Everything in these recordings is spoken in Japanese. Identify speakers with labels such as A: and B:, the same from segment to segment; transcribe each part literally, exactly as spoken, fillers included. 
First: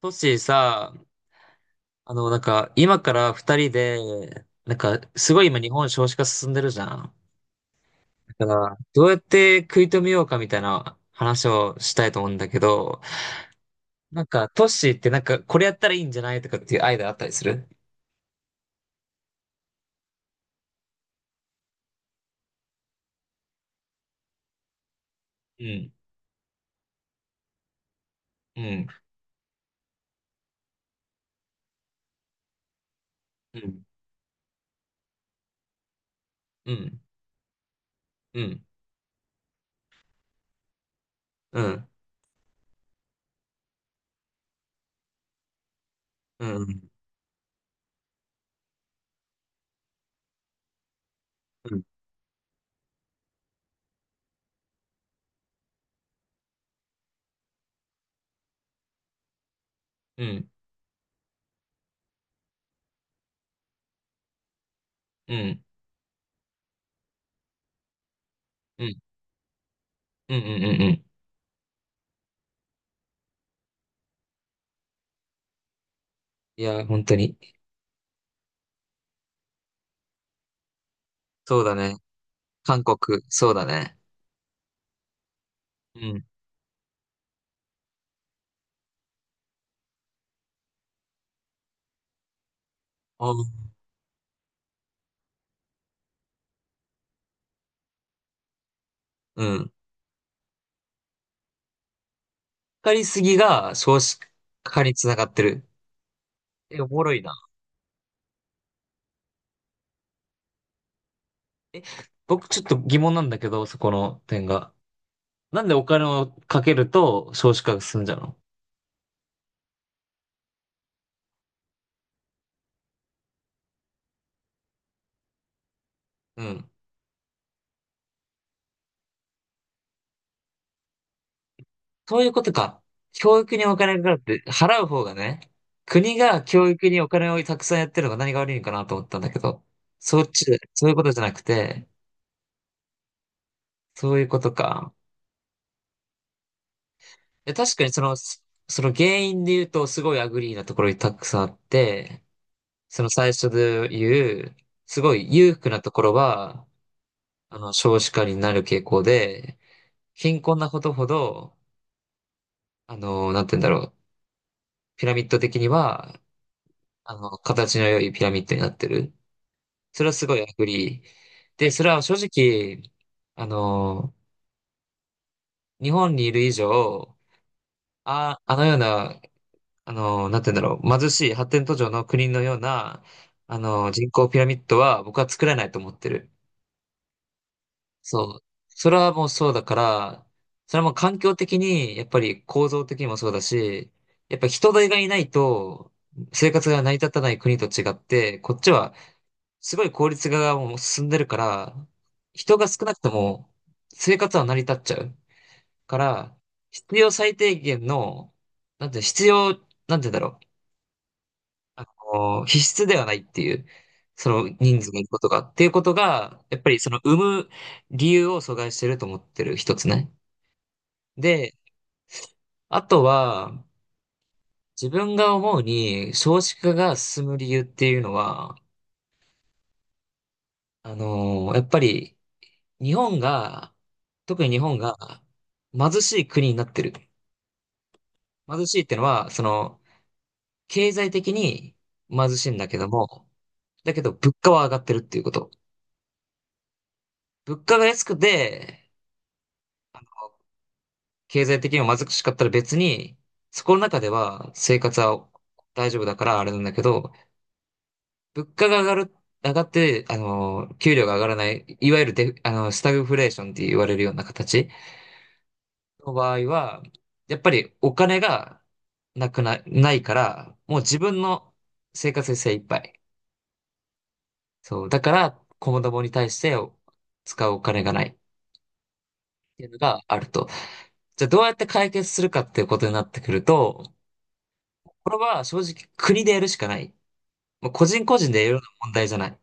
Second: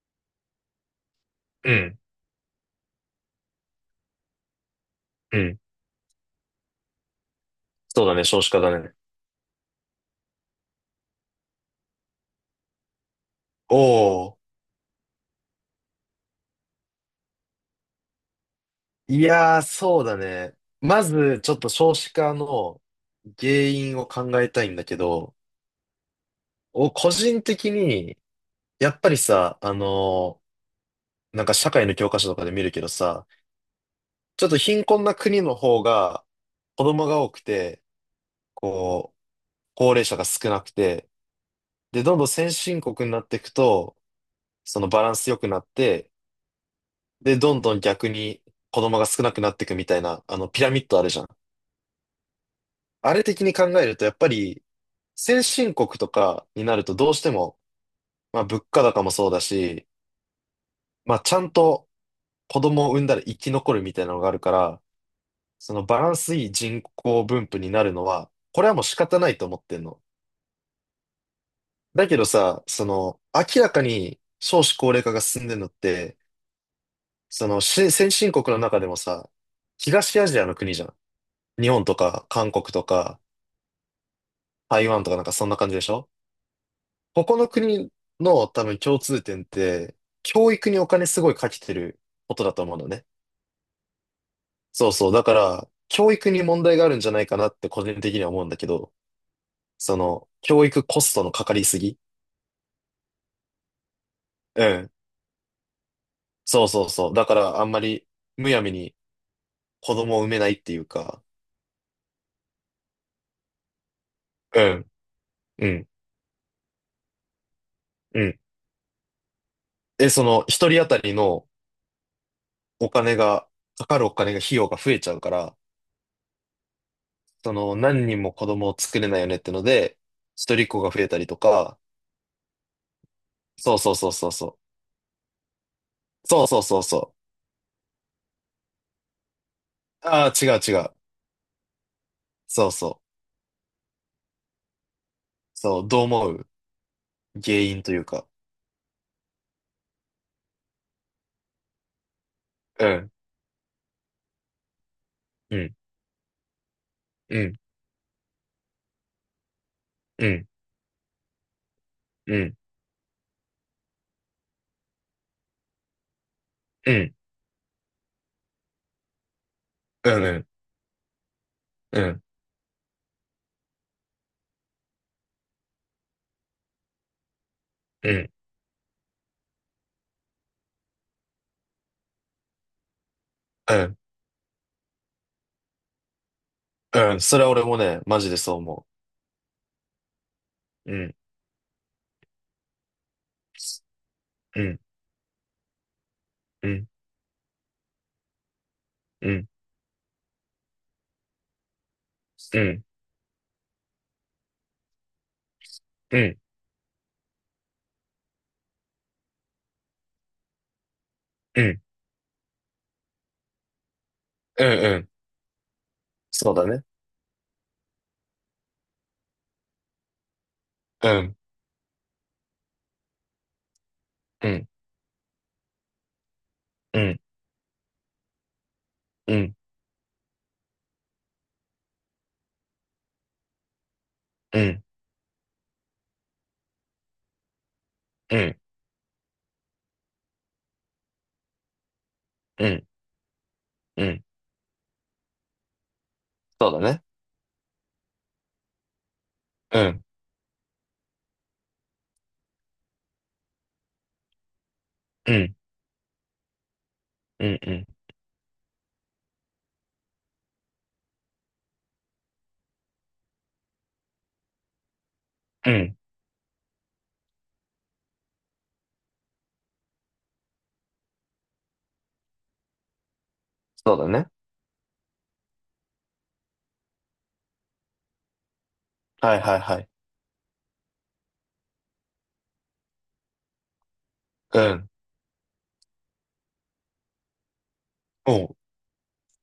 A: トッシーさ、
B: うん、
A: あの、なんか、今から二人で、なんか、す
B: う
A: ごい今
B: ん。
A: 日本少子化進んでるじゃん。
B: そうだね、少
A: だ
B: 子
A: か
B: 化だ
A: ら、
B: ね。
A: どうやって食い止めようかみたいな話をしたいと思うんだけど、
B: お
A: なん
B: お、
A: か、トッシーってなんか、これやったらいいんじゃないとかっていうアイデアあったりする？
B: いやー、そうだね。まず、ちょっと少子化の原因を考えたいんだけど、
A: うん、
B: お、個人的に、
A: うん、
B: やっぱりさ、あのーなんか社会の教科書とかで見るけどさ、
A: うん、
B: ちょっと貧困な国の方が
A: う
B: 子
A: ん、
B: 供が多くて、
A: うん、
B: こう、高齢者が少なくて、
A: うん、
B: で、どんどん先進国になっていくと、そのバランス良くなって、
A: うん、うん、
B: で、どんどん逆に子供が少なくなっていくみたいな、あの、ピラミッドあるじゃん。
A: うん、
B: あれ的に考えると、やっぱり、先進国とかになるとどうしても、まあ物価高もそうだし、
A: うん、
B: まあちゃんと子供を産んだら生き残るみたいなのがあるから、
A: うん、うん、
B: そのバランスいい人口分布になるのは、これはも
A: う
B: う
A: ん、う
B: 仕方ないと思ってんの。
A: ん。うん
B: だけどさ、その、明らかに少子高齢化が進んでるのって、
A: いや、本当に。
B: そのし先進国の中でもさ、東アジアの国じゃん。
A: そう
B: 日
A: だ
B: 本と
A: ね。
B: か韓国
A: 韓
B: とか
A: 国、そうだね。
B: 台湾とかなんかそんな感じでし
A: う
B: ょ。
A: ん。
B: ここの国の多分共通点って、教育にお金すごいかけてることだと思うのね。
A: あ
B: そうそう。だから、教育に問題があるんじゃないかなって個人的には思うんだけど、
A: うん。
B: その、教育コストのかかりすぎ。
A: かりすぎが少子
B: う
A: 化
B: ん。
A: につながってる。
B: そう
A: え、
B: そ
A: お
B: う
A: も
B: そ
A: ろ
B: う。
A: い
B: だ
A: な。
B: から、あんまり、むやみに子供を産めないっていうか、
A: 僕ちょっと疑問なんだけど、そこの点
B: う
A: が。
B: ん、
A: な
B: う
A: んでお
B: ん、
A: 金をかけると少子化が進んじゃう
B: う
A: の？
B: ん。で、その、一人当たりのお金が、かかるお金が、費用が増えちゃうから、
A: うん。
B: その、何人も子供を作れないよねってので、一人っ子が増えたりとか、
A: そういうことか。教育に
B: そ
A: お
B: うそう
A: 金が
B: そう
A: かかっ
B: そう
A: て、
B: そう。
A: 払う方がね、国が
B: そうそう
A: 教
B: そう
A: 育にお
B: そ
A: 金をたくさんやってるのが何が悪いのかなと思ったんだけど、
B: う。
A: そっ
B: あ
A: ち、
B: あ、違う違
A: そう
B: う。
A: いうことじゃなくて、
B: そうそう。
A: そういうことか。
B: そう、どう思う？
A: え、
B: 原
A: 確
B: 因
A: か
B: と
A: に
B: い
A: そ
B: う
A: の、
B: か。
A: その原因で言うとすごいアグリーなところにたくさんあって、
B: う
A: その
B: ん、
A: 最初で言う、すごい裕
B: う
A: 福
B: ん、
A: なところは、
B: うん、
A: あの、少子化になる傾向で、
B: う
A: 貧
B: ん、
A: 困なことほど、
B: うん、
A: あの、なんて言うんだろう、ピラミッド的には、
B: うん、
A: あの、形の良いピラミッドになってる。それ
B: う
A: は
B: ん、
A: す
B: う
A: ごいア
B: ん、
A: グリー。で、それ
B: う
A: は正
B: ん、
A: 直、あの、日本にいる以上、
B: うん、
A: あ、あのような、あの、なんて言うんだろう、貧しい発展途上の国のような、あ
B: う
A: の、
B: ん、
A: 人口ピラミッドは僕は作れないと思ってる。
B: うん。それは俺もね、マジ
A: そ
B: で
A: う。
B: そう思
A: それはもうそうだから、それはも
B: う。
A: う
B: うん、
A: 環境的に、やっぱり構造的にもそうだし、やっぱ
B: う
A: 人
B: ん、
A: 手がいないと生活
B: う
A: が
B: ん、
A: 成り立たない国と違って、こっちは
B: うん、
A: すごい効率化がもう進んでるから、人
B: うん、う
A: が少
B: ん、
A: なくとも生活は成り立っちゃうか
B: う
A: ら、
B: ん、
A: 必要最低限の、なんて必要、なんて言うんだろう。あの、必須ではないっていう、その
B: うん、
A: 人数
B: う
A: がいる
B: ん。
A: ことが、っていうことが、
B: そう
A: やっ
B: だ
A: ぱり
B: ね。
A: その生む理由を阻害してると思ってる一つね。
B: うん、
A: で、あとは、
B: うん、
A: 自分が思うに少子化が
B: うん、
A: 進む理由っていうのは、
B: うん、
A: あの、やっぱり日本が、特に日
B: う
A: 本
B: ん、
A: が貧しい国になってる。
B: うん、
A: 貧しいっていうのは、その、経済的に貧しいん
B: う
A: だけ
B: ん、
A: ども、だけ
B: う
A: ど
B: ん。
A: 物価は上がってるっていうこと。
B: そうだね。
A: 物価が安くて、
B: うん、
A: 経済的にも貧しかったら別に、そこの中では生活は
B: うん、
A: 大丈夫だからあれなんだけど、
B: うん、うん、
A: 物価が上がる、上がって、あの、給料が上がらない、いわゆるデフ、あの、スタグフレーションって言われるような形
B: うん。
A: の場合は、やっぱりお金がなくな、ないから、もう自分の生活に精一杯。
B: そうだね。
A: そう。だから、子供に対して使うお金がないっ
B: はいはい
A: ていうの
B: はい。
A: があると。じゃあどうやって解決するかっていうことになってくると、
B: うん。
A: これは正直国でやるしかない。もう個人個人
B: お
A: でやる
B: う、
A: ような問題じゃない。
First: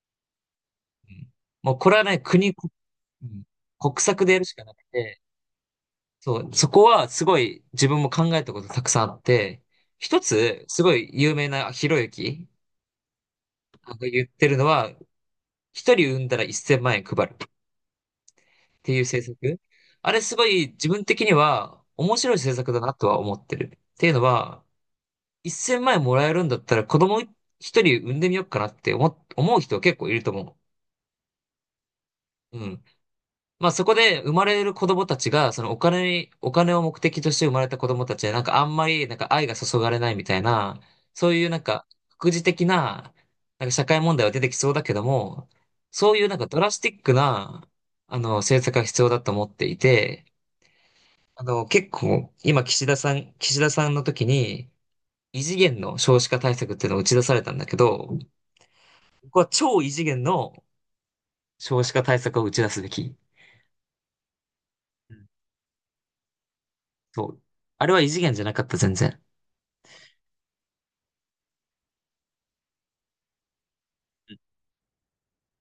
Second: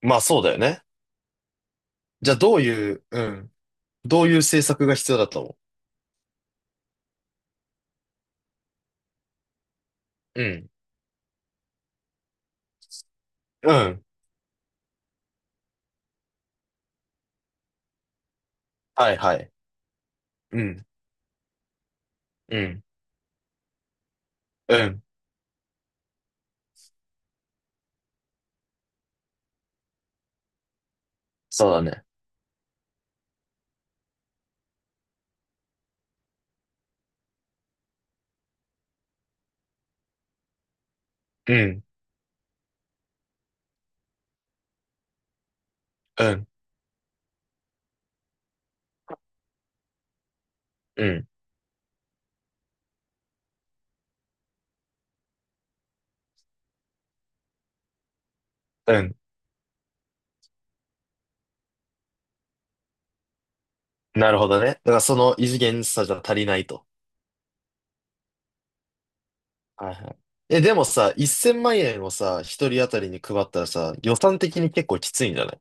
B: まあそうだよね。
A: うん、もうこれはね、
B: じゃあ
A: 国、
B: どういう、う
A: うん、
B: ん。
A: 国
B: ど
A: 策
B: う
A: で
B: いう
A: やるしか
B: 政
A: なく
B: 策が必要
A: て、
B: だと思
A: そう、そこはすごい自分も考えたことたくさんあって、一
B: う？う
A: つ、
B: ん。
A: すごい有名なひろゆき
B: う
A: が
B: ん。
A: 言ってるのは、一人産んだらせんまん円配るっていう
B: はい
A: 政
B: はい。
A: 策。あれすご
B: う
A: い
B: ん。
A: 自分的には面白い政
B: う
A: 策だ
B: ん。
A: なとは思ってる。っていうのは、
B: うん。
A: せんまん円もらえるんだったら子供一人産んでみようかなって思、思う人結構いると思う。
B: そうだね。
A: うん。まあそこで生まれる子供たちが、そのお金に、お金を目的として生まれた子供たちは、なんかあんまり、なんか愛が注がれないみたいな、そういう
B: う
A: なん
B: ん。
A: か、副次的な、なんか社会問題は出てきそうだけども、そういう
B: う
A: なん
B: ん。
A: かドラスティックな、あの、政策が必要だと思っていて、
B: うん。
A: あの、結構、今岸田さん、岸田さんの時に、異次元の少子化対策っていうのを打ち出されたんだけど、
B: うん。
A: ここは超異次元の少子化対策を打ち出すべき。
B: なるほどね。だからその異次元さじゃ足りないと。
A: そう。あれは異次元じゃなかった、全然。
B: はいはい。え、でもさ、せんまん円をさ、一人当たりに配ったらさ、予
A: うん、
B: 算的に結構きついんじゃない？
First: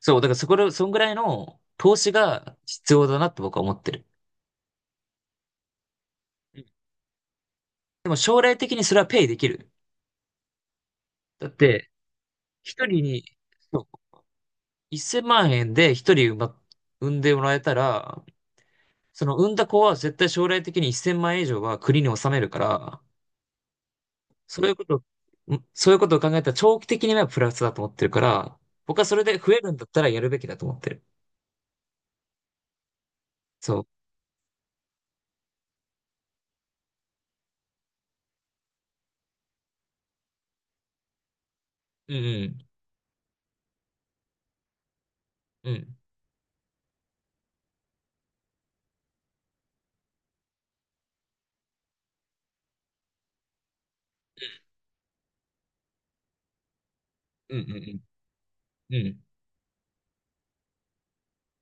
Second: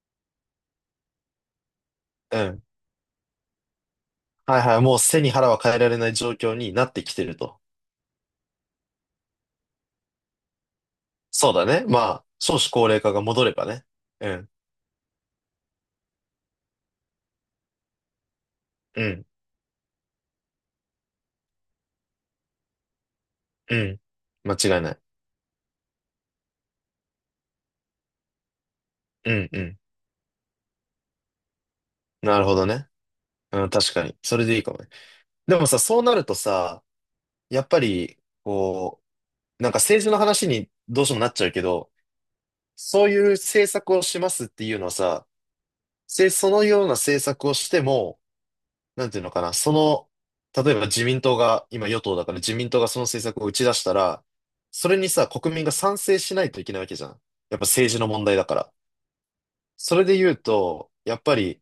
A: そう、だからそこら、そんぐらいの投資
B: う
A: が
B: ん。
A: 必要だなって僕は思ってる。
B: はいはい。もう背に腹は変えられない状況
A: うん、
B: になってきてると。
A: でも将来的にそれはペイできる。だっ
B: そうだね。
A: て、
B: まあ、少子
A: 一
B: 高齢
A: 人
B: 化が
A: に、
B: 戻ればね。
A: そ
B: うん。
A: う、せんまん円で一人産ま産んでもらえたら、
B: うん。
A: その産んだ子は絶対将来的にせんまん円以上は国に納めるから、
B: うん。
A: そういう
B: 間違い
A: こ
B: な
A: と、
B: い。
A: んそういうことを考えたら長期的にはプラスだと思ってるから、僕はそれ
B: う
A: で
B: ん
A: 増え
B: う
A: るん
B: ん。
A: だったらやるべきだと思ってる。
B: なるほどね。うん、
A: そう。
B: 確かに。それでいいかもね。でもさ、そうなるとさ、やっぱり、こう、なんか政治の話にどうしてもなっちゃうけど、
A: うん、
B: そういう政策をしますっていうのはさ、
A: うん。うん。
B: せ、そのような政策をしても、なんていうのかな、その、例えば自民党が、今与党だから自民党がその政策を打ち出したら、それにさ、国民が賛成しないといけないわけじゃん。
A: う
B: やっぱ
A: ん、う
B: 政治
A: ん、
B: の問題だから。
A: うん。うん。
B: それで言うと、やっぱり、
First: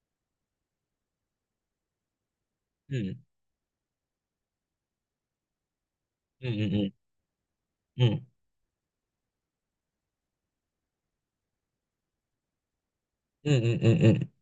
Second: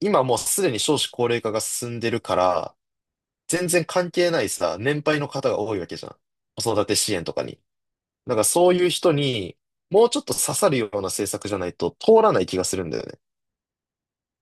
B: 今もうすでに少子高齢化が進んでるから、
A: うん。
B: 全然関係ないさ、年配の方が多いわけじゃん。
A: うん、う
B: 子
A: ん、う
B: 育
A: ん。
B: て支援とかに。
A: うん。
B: なんかそういう人に、もうちょっと刺さるような政策じゃないと通らない気がするんだよね。
A: うん、うん、うん、うん。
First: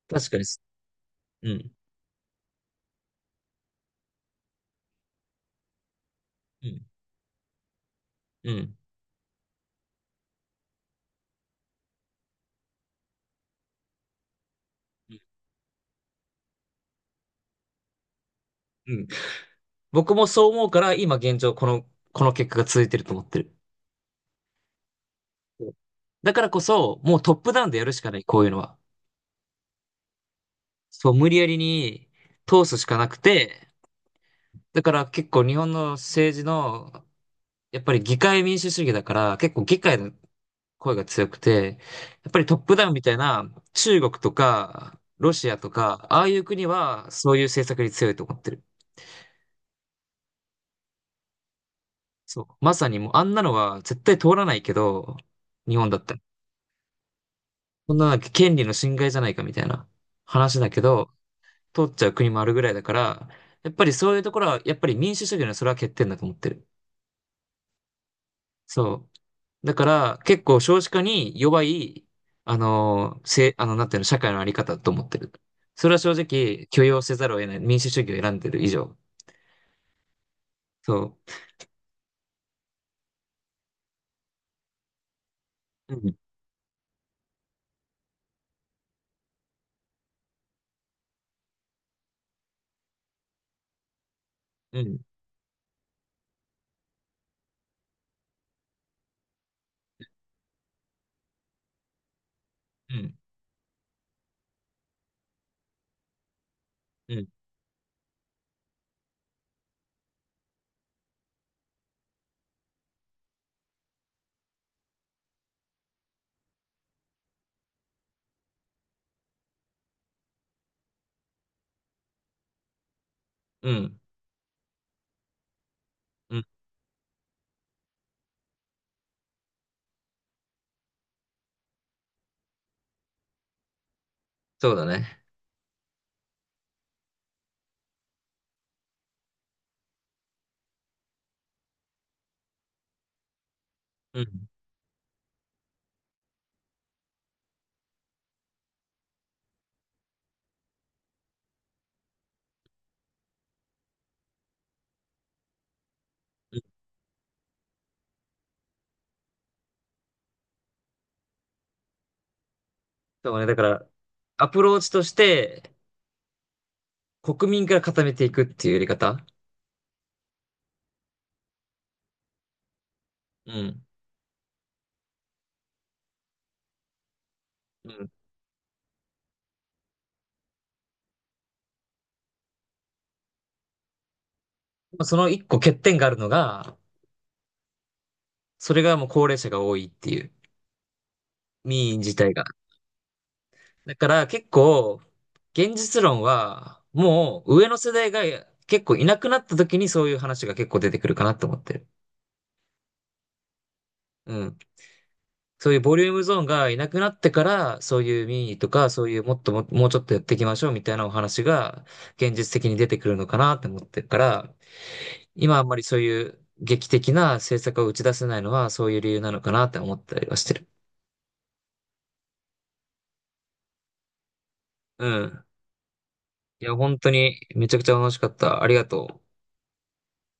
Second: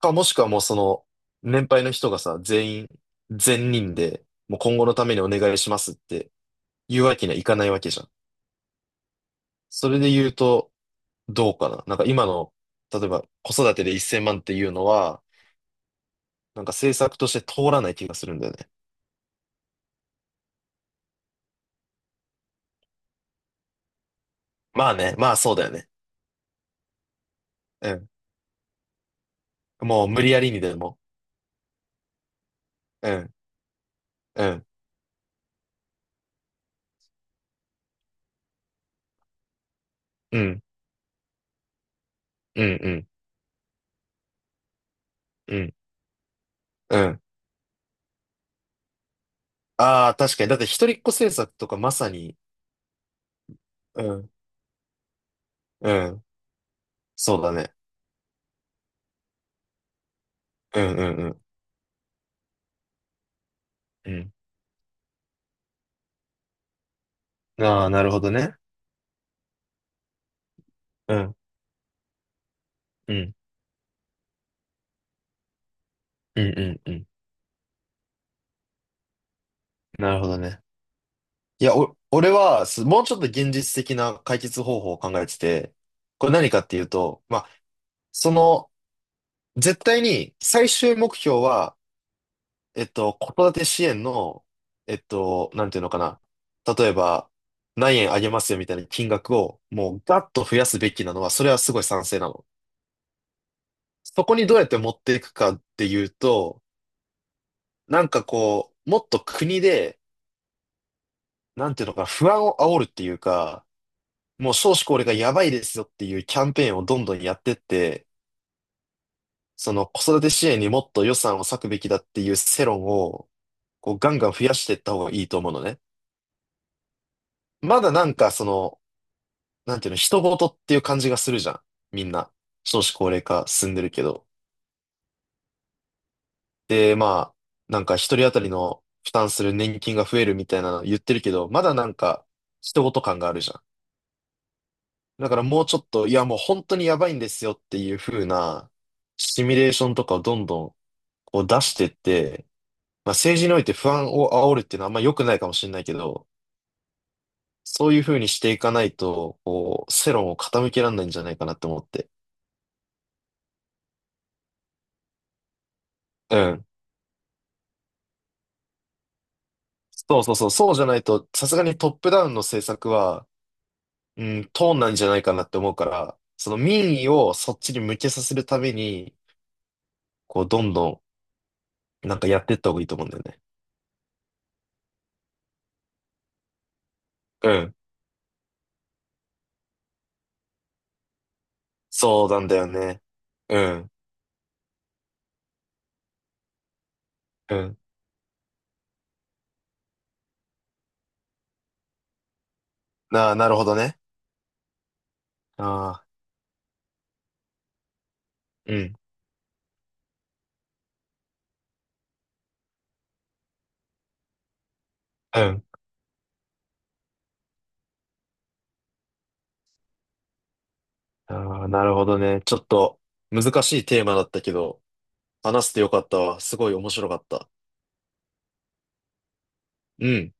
B: か、も
A: 確
B: し
A: か
B: く
A: に
B: はも
A: す。
B: うその、
A: う
B: 年
A: ん。
B: 配の人がさ、全員、全人で、もう今後のためにお願いしますって
A: うん。
B: 言うわけにはいかないわけじゃん。
A: うん。
B: それで言うと、どうかな。なんか今の、例えば子育てでせんまんっていうのは、なんか政策として通らない気がするんだよね。
A: うん。僕もそう思うから、今現状この、この結果が続いてると思ってる。
B: まあね、まあそうだ
A: そ
B: よ
A: う、
B: ね。
A: だからこそ、もうトップダウンでや
B: う
A: るし
B: ん。
A: かない、こういうのは。
B: もう無理やりにでも。
A: そう、無理やりに通すしかな
B: う
A: く
B: ん。
A: て、
B: うん。
A: だから結構日本の政治の、やっぱり議会民主主義だから、結構議会の
B: うん、
A: 声が強くて、やっぱりトッ
B: うん、
A: プダ
B: う
A: ウンみ
B: ん、
A: たいな中国とか、ロシ
B: う
A: アと
B: ん、
A: か、ああいう国
B: う
A: は
B: ん。
A: そういう政策に強いと思ってる。
B: ああ、確かに。だって一人っ子政策とかまさに、
A: そう。まさにもうあんなのは絶
B: う
A: 対通
B: ん、
A: らないけど、日本
B: う
A: だったら。
B: ん、そうだね。
A: そんななんか権利の侵害じゃないかみたいな話だけ
B: うん、うん、
A: ど、
B: うん、
A: 通っちゃう国もあるぐらいだから、やっぱりそういうところは、やっぱり民主主義のそれは欠点だと思ってる。
B: うん。ああ、なるほどね。
A: そう。だから結構少子化
B: うん、
A: に弱い、あ
B: う
A: の、
B: ん、
A: せ、あの、なんていうの、社会のあり方だと思ってる。それは正
B: うん、う
A: 直
B: ん、
A: 許
B: う
A: 容
B: ん。
A: せざるを得ない。民主主義を選んでる以上。
B: なるほどね。
A: そ
B: いや、お、俺は、すもうちょっと現実的な解決方法を考えてて、
A: う。うん、
B: これ何かっていうと、まあ、その、絶対に最終目標は、えっと、子育て支援の、
A: う
B: え
A: ん、
B: っと、なんていうのかな。例えば、何円あげますよみたいな金額を、もうガッと増やすべきなのは、それはすごい賛成なの。
A: うん、
B: そこにどうやって持っていくかっていうと、
A: うん、
B: なんかこう、もっと国で、なんていうのかな、不安を煽るっていうか、もう少子高齢がやばいですよっていうキャンペーンをどんどんやってって、その子育て支援にもっと予算を割くべきだっていう世論を、
A: う
B: こう
A: ん、
B: ガンガン増やしていった方がいいと思うのね。
A: うん、
B: まだなんかその、なんていうの、人事っていう感じがするじゃん。みんな。少子高齢化進んでるけど。
A: そうだね。
B: で、まあ、なんか一人当たりの負担する年金が増えるみたいなの言ってるけど、まだなんか人事感があるじゃん。
A: うん、
B: だからもうちょっと、いやもう本当にやばいんですよっていう風なシミュレーションとかをどんどんこう出してって、まあ政治において不安を煽るっていうのはあんま良くないかもしれないけど、そういう風にしていかないと、こう、世論を傾けられないんじゃないかなって思って。
A: そうね、だから、アプローチとして、
B: うん。
A: 国民から固めていくっていうやり方。
B: そうそうそう、そうじゃないと、さすがにトップダウンの政策は、
A: うん。
B: うん、通んないんじゃないかなって思うから、その民意をそっちに
A: う
B: 向け
A: ん。
B: させるために、こう、どんどん、なんかやっていった方がいいと思うんだよね。
A: まあその一個欠点があるのが、
B: うん。
A: それがもう高齢者が多いっていう、民意自
B: そう
A: 体
B: な
A: が。
B: んだよね。うん。
A: だから結構、現実論は、も
B: う
A: う上の
B: ん。
A: 世代が結構いなくなった時にそういう話が結構出てくるかなと思ってる。
B: なあ、なるほどね。
A: うん。そういうボ
B: あ
A: リ
B: あ、
A: ュームゾーンがいなくなってから、そういう民意と
B: う
A: か、
B: ん。
A: そういうもっとも、もうちょっとやっていきましょうみたいなお話が現実的に出てくるのかなって思ってるから、
B: う
A: 今あ
B: ん。
A: んまりそういう劇的な政策を打ち出せないのはそういう理由なのかなって思ったりはしてる。
B: ああ、なるほどね。ちょっと、難しいテーマだったけど、
A: うん。
B: 話してよかったわ。す
A: い
B: ごい
A: や、
B: 面
A: 本
B: 白
A: 当
B: かっ
A: に
B: た。
A: めちゃくちゃ楽しかった。ありがとう。
B: うん。